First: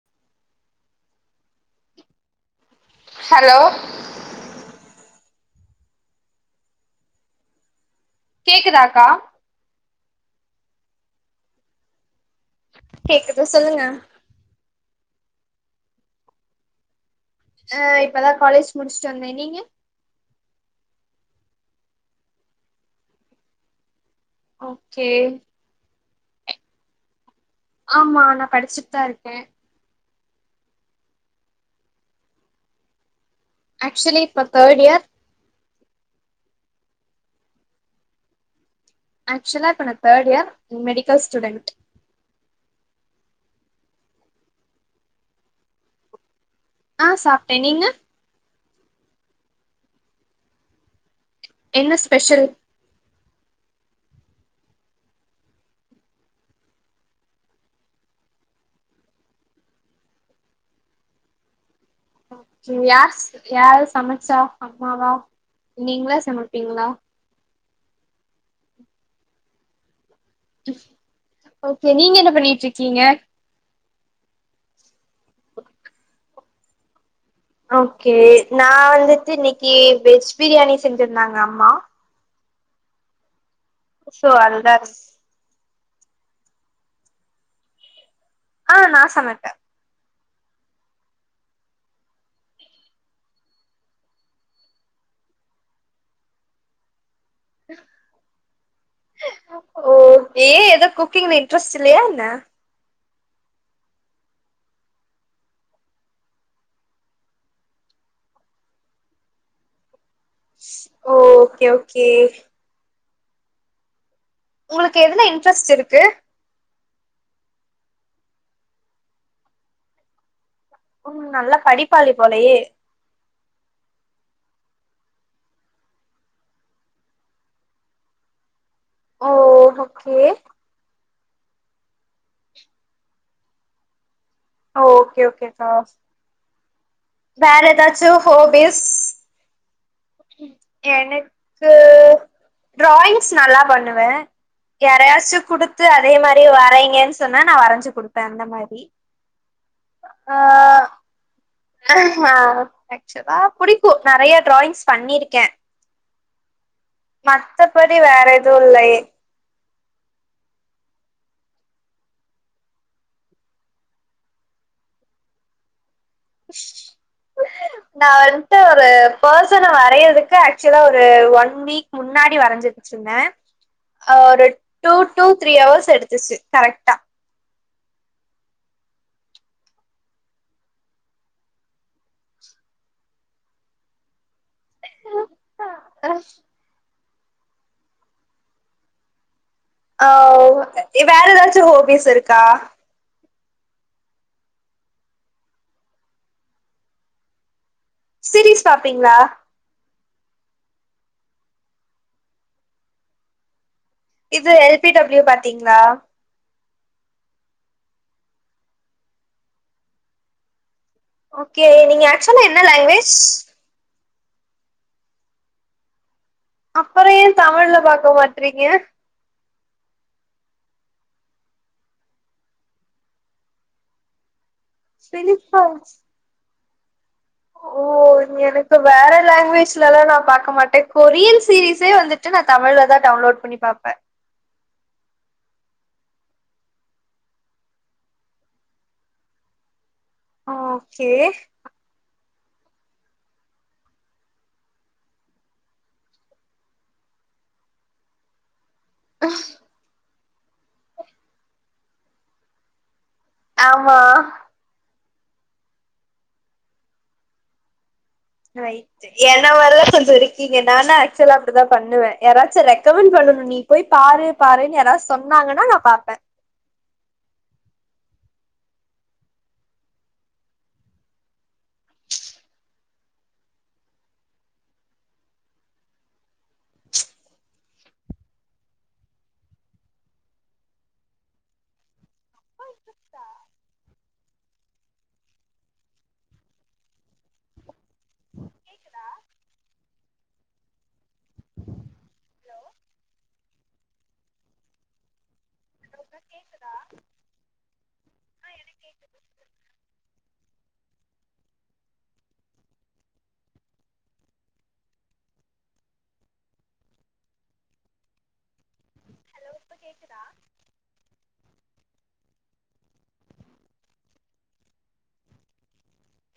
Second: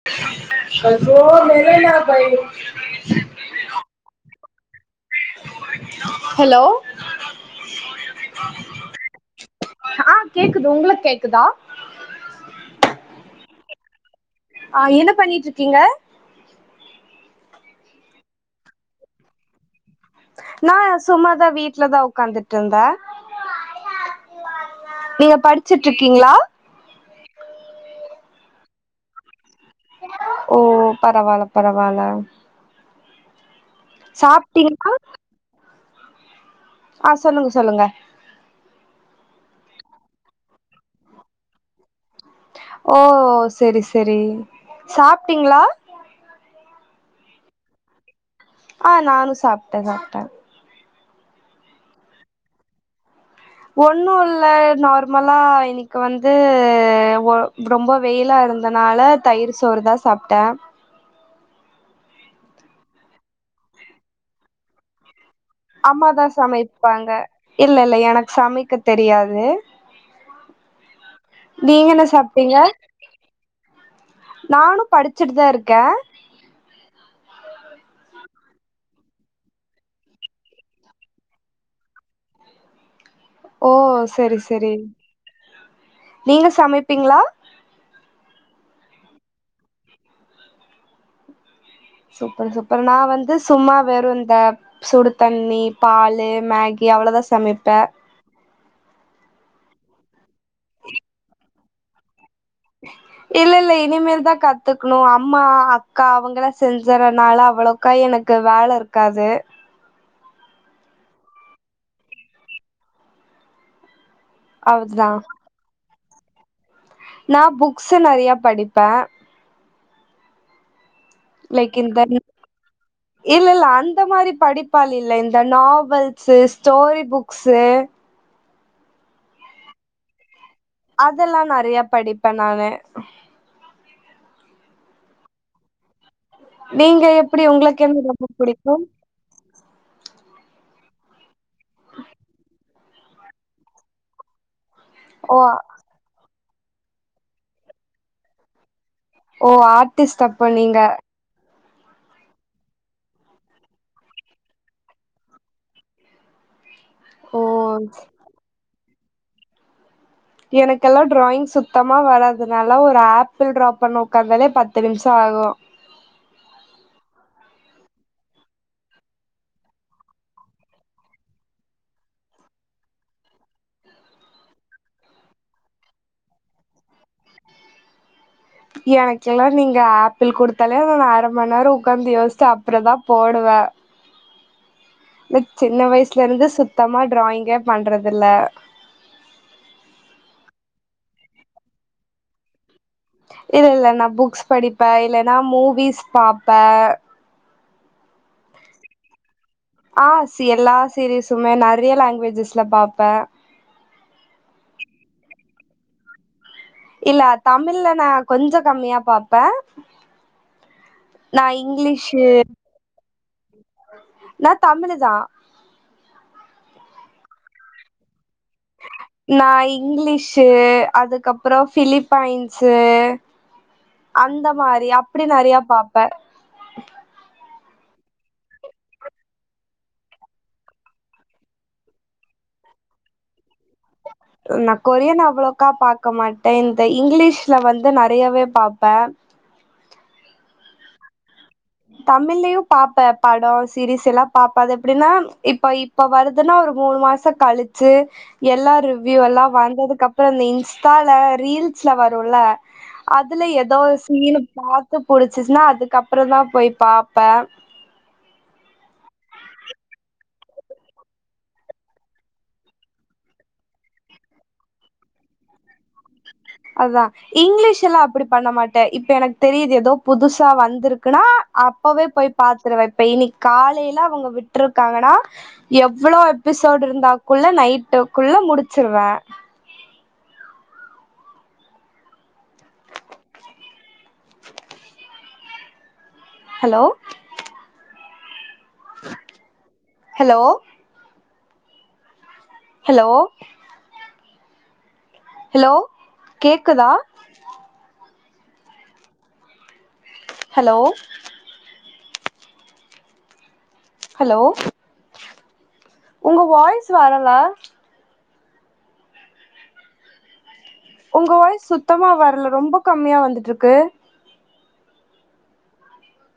[unintelligible] hello hello கேக்குதாக்கா ஆ கேக்குது உங்களுக் கேக்குதா கேக்குது சொல்லுங்க ஆ என்ன பண்ணிட் இருக்கீங்க ஆ இப்பதா காலேஜ் முடிச்ட்டு வந்தே நீங்க நா சும்மாதா வீட்லதா உக்காந்துட் இருந்தே ஓகே நீங்க படிச்சிட் இருக்கீங்ளா ஆமா நா படிச்சிட் தா இருக்கே ஓ பரவால பரவால அக்சுவலி இப்ப தர்ட் சாப்ட்டீங்களா இயர் ஆ சொல்லுங்க சொல்லுங்க அக்சுவலா இப்போ நா தேர்ட் இயர் மெடிக்கல் ஸ்டூடெண்ட் ஓ செரி செரி சாப்டீங்ளா ஆ சாப்ட்டே நீங்க ஆ நானு சாப்டே சாப்டே என்ன ஸ்பெஷல் ஒன்னு இல்ல நார்மலா இன்னைக்கி வந்து வொ ரொம்ப வெயிலா இருந் தனால தயிர் சோறு தா சாப்டே யார்ஸ் யாரு சமச்சா அம்மாவா நீங்களா அம்மாதா சமைப்பீங்களா சமைப்பாங்க இல்ல இல்ல எனக்கு சமைக்க தெரியாது ஓகே நீங்க என்ன பண்ணிட் இருக்கீங்க நானு படிச்சிட்டு தா இருக்கே ஓகே நா வந்துட்டு இன்னிக்கி வெஜ் பிரியாணி செஞ்சிருந்தாங்க அம்மா ஓ சோ செரி செரி அதுதா நீங்க சமைப்பீங்ளா ஆ நா சமப்பே சூப்பர் சூப்பர் நா வந்து சும்மா வெறு இந்த சுடுதண்ணி பாலு மகி அவ்ளோதா சமப்பே ஓகே எதோ குக்கிங்ல இண்ட்ரஸ் இல்லயா என்ன இல்ல இல்ல இனிமேல்தா கத்துக்ணு அம்மா அக்கா அவங்கலா செஞ்சிறனால அவ்ளோ க எனக்கு வேல இருக்காது ஓகே ஓகே உங்களுக்கு அவ்ளதா எதுல இன்ட்ரெஸ்ட் இருக்கு நா புக்ஸ் நெறயா படிப்பே ம் நல்லா லைக் இந்த படிப்பாளி போலயே இல்ல இல்ல அந்த மாரி படிப்பாளி இல்ல இந்த நாவல்ஸு ஸ்டோரி புக்ஸூ ஓ ஓகே அதெல்லா நெறயா படிப்பே நானு ஓகே ஓகேக்கா நீங்க எப்டி வேற உங்களுக்கு என்ன எதாச்சு ரொம்ப புடிக்கு ஹோபிஸ் என க்கு ட்ராயிங்ஸ் நல்லா பண்ணுவே ஓ யாராயச்சு குடுத் து அதே மாரி வரைங்கன் சொன்னா நா வரைஞ்சு குடுப்பே அந்த மாரி ஓ ஆட்டிஸ்ட் அப்போ நீங்க அஹ ஆக்சுவலா புடிக்கு நெறயா ட்ராயிங்ஸ் பண்ணிருக்கே ஓ மத்தபடி வேற எதுவு இல்லை எனக்கெல்லா ட்ராயிங் சுத்தமா வராது நாலா ஒரு ஆப்பிள் ட்ரா பண்ண உக்காந்தலே பத்து நிமிஷ ஆகு [unintelligible] நா வன்ட்டு ஒரு பர்சன வரையறதுக்கு ஆக்சுவலா ஒரு ஒன் வீக் முன்னாடி வரைஞ்சிருச்சிருந்தே ஒரு டூ டூ த்ரீ ஹவர்ஸ் எடுத்துச்சு கரெக்டா எனக்கெல்லா நீங்க ஆப்பிள் குடுத்தாலே அக நா அரை மண்நேர உட்காந்து யோசிட்டு அப்றதா போடுவே இந்த சின்ன வயசுல இருந்து சுத்தமா ட்ராயிங்கே பண்றதுல்ல ஆ வேற ஏதாச்சு ஹோபிஸ் இருக்கா இல்ல இல்ல நா புக்ஸ் படிப்பே இல்லைன்னா மூவிஸ் பாப்பே சிரிஸ் பாப்பிங்ளா ஆ எல்லா சீரீஸுமே நெறைய லாங்குவேஜஸ்ல பாப்பே இது எல் பி டபள்யூ பாத்தீங்ளா இல்ல தமிழ்ல நா கொஞ்ச கம்மியா பாப்பே நா ஓகே நீங்க இங்கிலீஷு ஆக்சுவலா என்ன லாங்குவேஜ் நா தமிழுதா அப்புற ஏ தமிழ்ல பாக்க மாட்டறீங்க நா இங்கிலீஷ் அதுக்கப்புற பிலிப்பைன்ஸ் அந்த மாரி அப்படி நெறைய பிலிப்பைன்ஸ் பாப்பே ஓ எனக்கு வேற லாங்குவேஜ்லல்லா நா பாக்க மாட்டே கொரியன் சீரீஸே வந்து ச்சு நா தமிழ்லதா டவுன்லோட் பண்ணி பாப்பே நா கொரியன் அவ்வளவுக்கா பாக்க மாட்டே இந்த இங்கிலீஷ்ல வந்து நெறையவே பாப்பே ஓகே தமிழ்லயு பாப்பே பட சீரிஸ் எல்லா பாப்பே அது எப்டின்னா இப்ப இப்ப வருதுன்னா ஒரு மூணு மாச கழிச்சு எல்லா ரிவ் யு எல்லா வந்ததுக்கு அப்ற இந்த இன்ஸ்டால ரீல்ஸ்ல வருல்ல அதுல எதோ ஆமா சீனு பாத்து புடிச்சிச்சுன்னா அதுக்கப்புறதா போய் பாப்பே ரைட்டு என்ன மாரிதா கொஞ்ச இருக் கிங்க நானா ஆக்சுவலா அப்டிதா பண்ணுவே யாராச்சு ரெக்கமெண்ட் பண்ணணு நீ போய் பாரு பாருன்னு யாராது சொன்னாங்கன்னா நா பாப்பே அதா இங்கிலீஷ் எல்லா அப்படி பண்ண மாட்டே இப்ப எனக்கு தெரிது ஏதோ புதுசா வந்திருக்குன்னா அப்பவே போய் பாத்துருவே இப்ப இனிக் காலைல அவங்க விட்டுருக்காங்கன்னா எவ்ளோ எபிசோடு் இருந்தாக்குள்ள நைட்டுக்குள்ள முடிச்சிருவே ஹலோ கேக்குதா ஹலோ ஹலோ ஹலோ ஒழுங்கா கேக்குதா ஆ எனக்கு கேக்குது ஹலோ ஹலோ உங்க வாய்ஸ் வரல இப்ப கேக்குதா உங்க வாய்ஸ் சுத்தமா வர்ல ரொம்ப கம்மியா வந்துட்ருக்கு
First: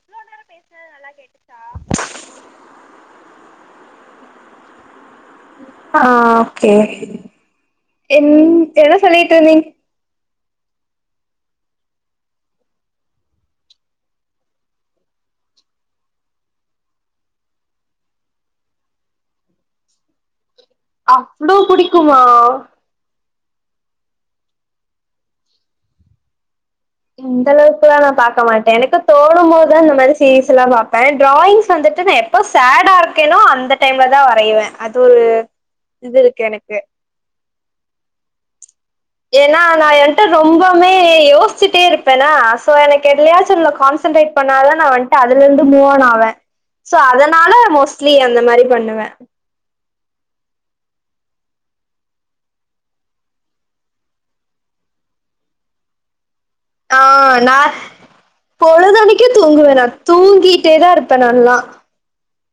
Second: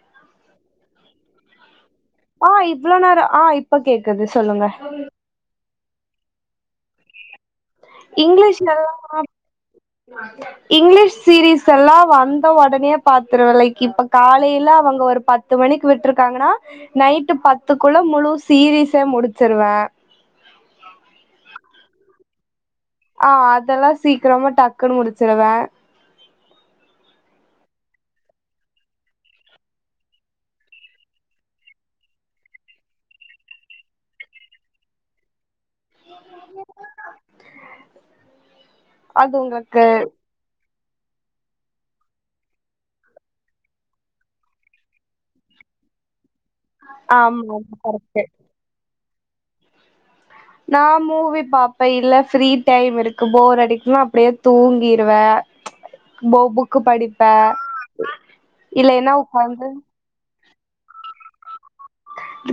இவ்ளோ நேர பேசுனது நல்லா கேட்டுச்சா ஆ இவ்ளோ நேர ஆ இப்ப கேக்குது சொல்லுங்க ஆ ஒகே என் என்ன சொல்லிட்ருந்தீங்க ஆ இங்கிலீஷ் சீரீஸ் எல்லா வந்த ஒடனேயே பாத்துருவே லைக் இப்ப காலையில அவுங்க ஒரு பத் த்து மணிக்கு விட்டுருக்காங்கன்னா நைட்டு பத்துக்குள்ள முழு சீரீஸே முடிச்சிருவே அவ்ளோ புடிக்குமா ஆ அதெல்லா சீக்கிரமா டக்குன்னு முடிச்சிருவ இந்தளவுக்குலா நா பாக்க மாட்டே எனக்கு தோனும்போதுதா இந்த மாரி சீஸ்ல்லா பாப்பே டிராயி்ஸ் வந்துட்டு நா இப்ப சேடா இருக்கேனோ அந்த டைம்ல தா வரையுவ அது ஒரு இது இருக்கு எனக்கு அது ஏனா உங்களுக்கு நா எண்டர் ரொம்பமே யோசிச்சுட்டே இருப்பேனா சோ எனக்கு எதிலயாச்சு கான்சென்ட்ரேட் பண்ண து நா வந்து அதுல இந்து மூவணாவே சோ அதனால ஆமா மோஸ்ட்லி கரெக்ட்டு அந்த மாரி பண்ணுவ நா மூவி பாப்பே இல்ல ஃப்ரீ டைம் இருக்கு போர் அடிக்கும்அப்டியே தூங்கிடுவே போ புக் ஆ நா இல்லைன்னா பொழுதனைக்கு உக்காந்து தூங்குவ நா தூங்கிட்டே தா இருப்பே நல்லா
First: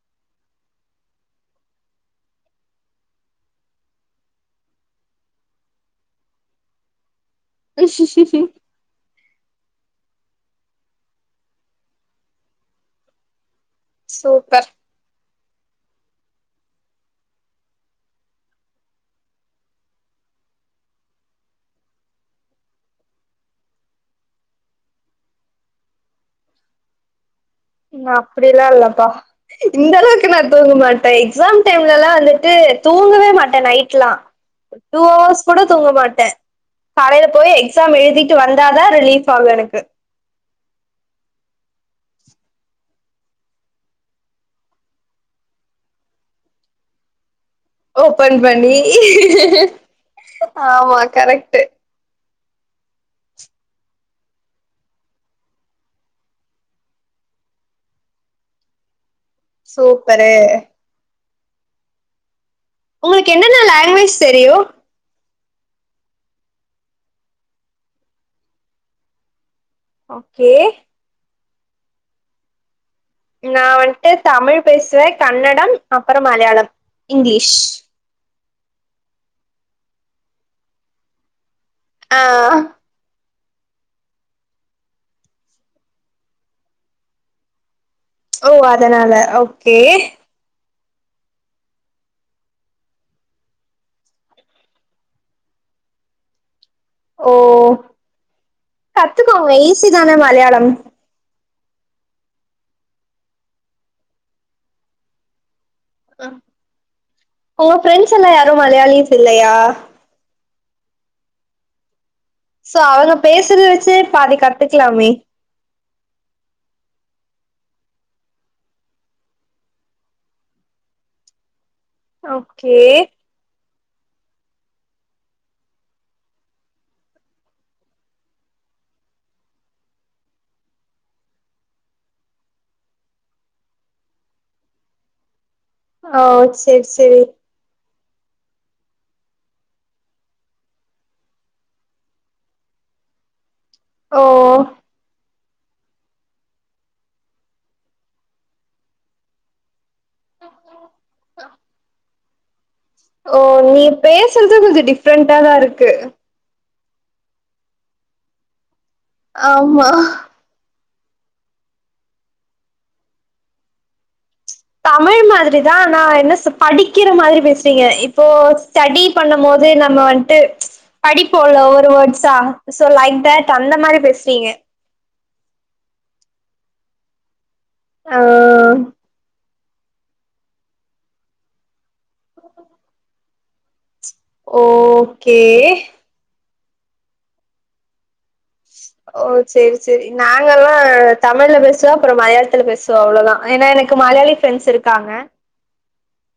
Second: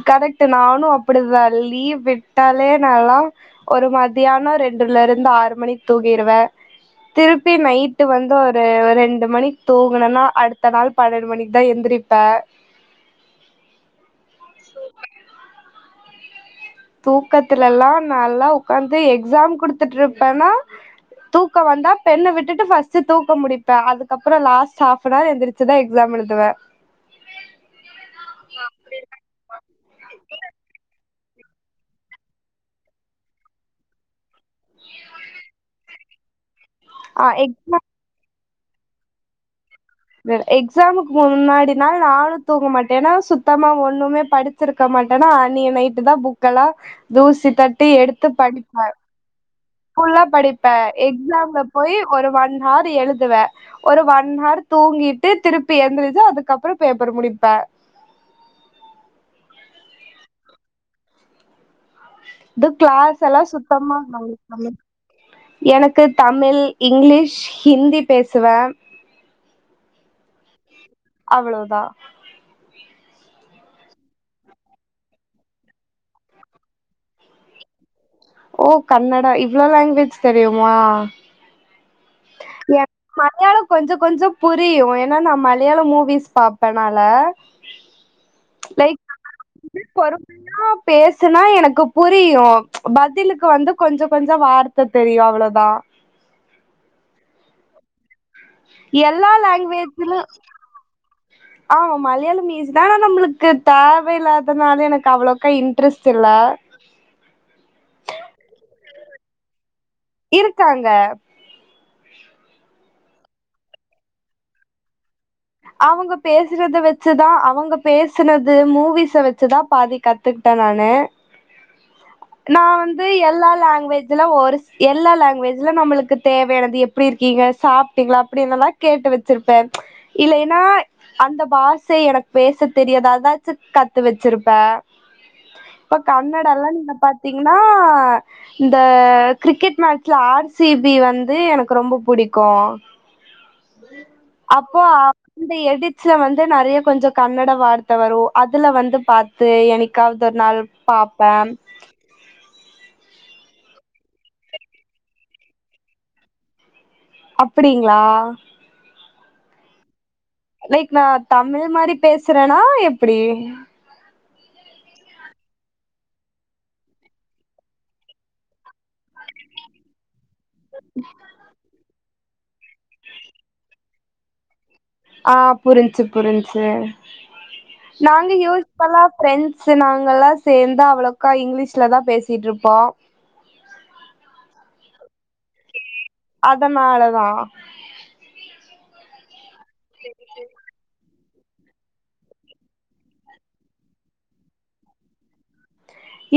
கரெக்ட் நானும் அப்டிதா லீவு விட்டாலே நல்லா ஒரு மத்தியானோ ரெண்டுல இருந்து ஆறு மணிக் தூக்கிருவே திருப்பி நைட்டு வந்து ஒரு ரெண் ண்டு மணிக் தூங்குனனா அடுத்த நாள் பன்னெண்டு மணிக்கு தா எந்திரிப்ப சூப்பர் தூக்கத்துல எல்லா நல்லா உக்காந்து எக்ஸாம் குடுத்துட்டு இருப்பேனா தூக்க வந்தா பெண்ணெ விட்டு ட்டு பஸ்ட் தூக்க முடிப்பே அதுக்கப்பறம் லாஸ்ட் ஆப்நவர் எந்திருச் சிதா எக்ஸாம் எழுதுவே நா அப்டி எல்லா இல்லப்பா இந்த அளவுக்கு நா தூங்க மாட்டே எக்ஸாம் டைம்லல்லா வந்துட்டு தூங்கவே மாட்டே நைட் லா டூ ஹவர்ஸ் கூட தூங்க மாட்ட காலையில போய் எக்ஸாம் எழுதிட்டு வந்தா தா ரிலீஃப் ஆகும் எனக்கு எக்ஸாமுக்கு முன்னாடி நாள் நானு தூங்க மாட்டே ஏன்னா சுத்தமா ஒண்ணுமே படி சிருக்க மாட்டேன்னா அன்னிய நைட்டு தா புக்க எல்லா தூசி தட்டி எடுத்து ஓபன் பண்ணி படிப்ப லா படிப்ப ஆமா கரெக்ட்டு எக்ஸாம்ல போய் ஒரு ஒன் ஹர் எழுதுவே ஒரு ஒன் ஹவர் தூங்கிட்டு திருப்பி எழுந்ருச்சு அதுக்கப்புற பேப்பர் முடிப்பே சூப்பரு இது கிளாஸ் உங்களுக்கு எல்லா என்னென்ன சுத்தமா லாங்குவேஜ் தெரியு எனக்கு தமிழ் இங்கிலீஷ் ஹிந்தி பேசுவ ஓகே அவ்வளவுதா நா வந்ட்டு தமிழ் பேசுவ கன்னடம் அப்புறம் மலையாளம் இங்கிலீஷ் ஓ கன்னடா இவ்ளவு லாங்வேஜ் தெரியுமா ஆ எஸ் மலையாளம் கொஞ்ச கொஞ்ச புரியும் ஏனா நா மலையாளம் மூவிஸ் பாப்பேனால ஓ அதனால ஓகே பொறுமையா பேசுனா எனக்கு புரியும் பதிலுக்கு வந்து கொஞ்ச கொஞ்ச வார்த்த தெரியும் அவ்ளோதா ஓ எல்லா கத்துக்கோங்க ஈஸி தான லாங்குவேஜ்ல மலயாளம் ஆமா மலயாளம் ஈசி தா ஆனா நம்மளுக்கு தேவயில்லாதனால எனக்கு அவ்ளோக்க டிரெஸ்ட் இல்ல உங்க ஃப்ரெண்ட்ஸ் எல்லா யாரும் மலயாளிஸ் இல்லயா இருக்காங்க சோ அவுங்க பேசுற வச்சு பாதி கத்துக்கலாமே அவுங்க பேசுறத வச்சுதா அவுங்க பேசுனது மூவிஸ வச்சுதா பாதி கத் துக்ட்டே நானு நா ஓகே வந்து எல்லா லாங்குவேஜ் ல்ல ஒரு சி எல்லா லாங்குவேஜ்லும் நம்மளுக்கு தேவையானது எப்டி இருக்கீங்க சாப்ட்டீங்களா அப்டின்னுல்லா கேட்டு வச்சிருப்பே இல்லைன்னா அந்த பாசை எனக்கு பேச தெரியது அதாச்சு கத்து வச்சிருப்பே ஓ சேரி சேரி நா இந்த கிரிக்கெட் மேட்ச்ல ஆர் சி பி வந்து எனக்கு ரொம்ப புடிக்கு ஓ ஓ அப் இந்த எடிட்ஸ்ல வந்து நெறைய கொஞ்ச கன்னட வார்த்த வரு அதுல வந்து பாத்து எனக்காவது ஒரு நாள் பாப்பாம் ஓ நீ பேசுறது கொஞ்ச டிஃப்ரெண்டண்டாதா இருக்கு அப்டிங்களா ஆமா லைக் நா தமிழ் மாரி பேசுறேன்னா எப்டி தமிழ் மாதிரி தா ஆனா என்ன சொ படிக்கிற மாதிரி பேசுறீங்க இப்போ ஸ்டடி பண்ணும் போது நம்ம வந்ட்டு படிப்போல ஒவ்ரு வேர்ட்ஸா சோ லைக் தேட் அந்த மாரி பேசுறீங்க ஆ புரிஞ்சி புரிஞ்சி ஆ நாங்க யூஸ்ப்வலா ஃப்ரென் ஸு நாங்கல்லா சேந்தா அவ்ளோக்கா இங்கிலீஷ்ல தா பேசிட்டு இருப்போ ஓகே அதனால தா ஓ செரி செரி நாங்கல்லா ப்போ தமிழ்ல பேசுவா அப்புறோ மலையாளத்துல பேசுவா அவ்ளோதா ஏன்னா எனக்கு மலயாளி ஃப்ரெண்ட்ஸ் இருக்காங்க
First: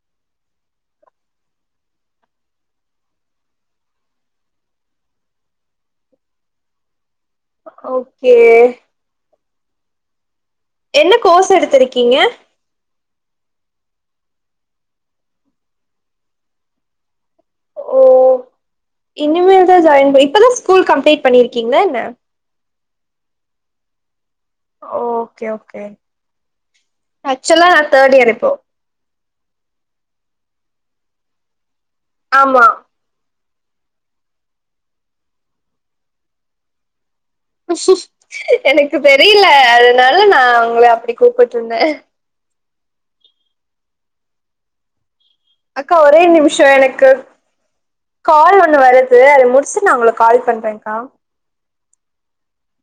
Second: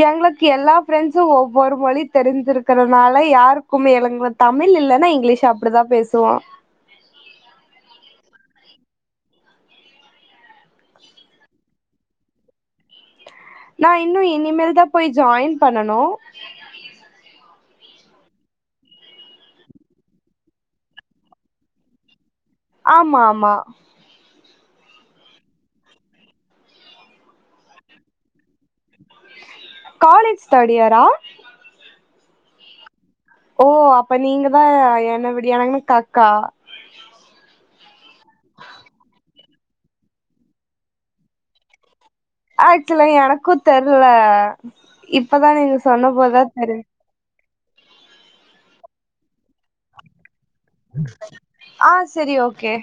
எங்களுக்கு எல்லா ஃப்ரெண்ட்ஸு ஒவ்வொரு மொழி தெரிஞ்சிருக்குறனால யாருக்கும் எங்கள தமிழ் இல்லன்னா இங்கிலீஷ் அப்டிதா பேசுவோ ஓகே என்ன கோர்ஸ் எடுத்திருக்கீங்க நா இன்னு இனிமேல் தா போயி ஜாயின் பண்ணனு ஓ இனிமேல் தா ஜாயின் இப்பதான் ஸ்கூல் கம்ப்ளீட் பண்ணிருக்கீங்களா என்ன ஆமா ஆமா ஓகே ஓகே ஆக்சுவலா நா தேர்ட் இயர் இப்போ காலேஜ் தேர்ட் இயரா ஆமா ஓ அப்ப நீங்க தா என்னவிடிய எனக்கு அக்கா எனக்கு தெரியல அதனால நா உங்கள அப்டி கூப்பிட்டு இருந்தே ஆக்சுவலா எனக்கு தெர்ல இப்பதா நீங்க அக்கா சொன்ன ஒரே போதா நிமிஷோ தெரி எனக்கு கால் ஒன்னு வருது அது முடிச்சுட்டு நா உங்களுக்கு கால் பண்றே ஆ செரி ஓகே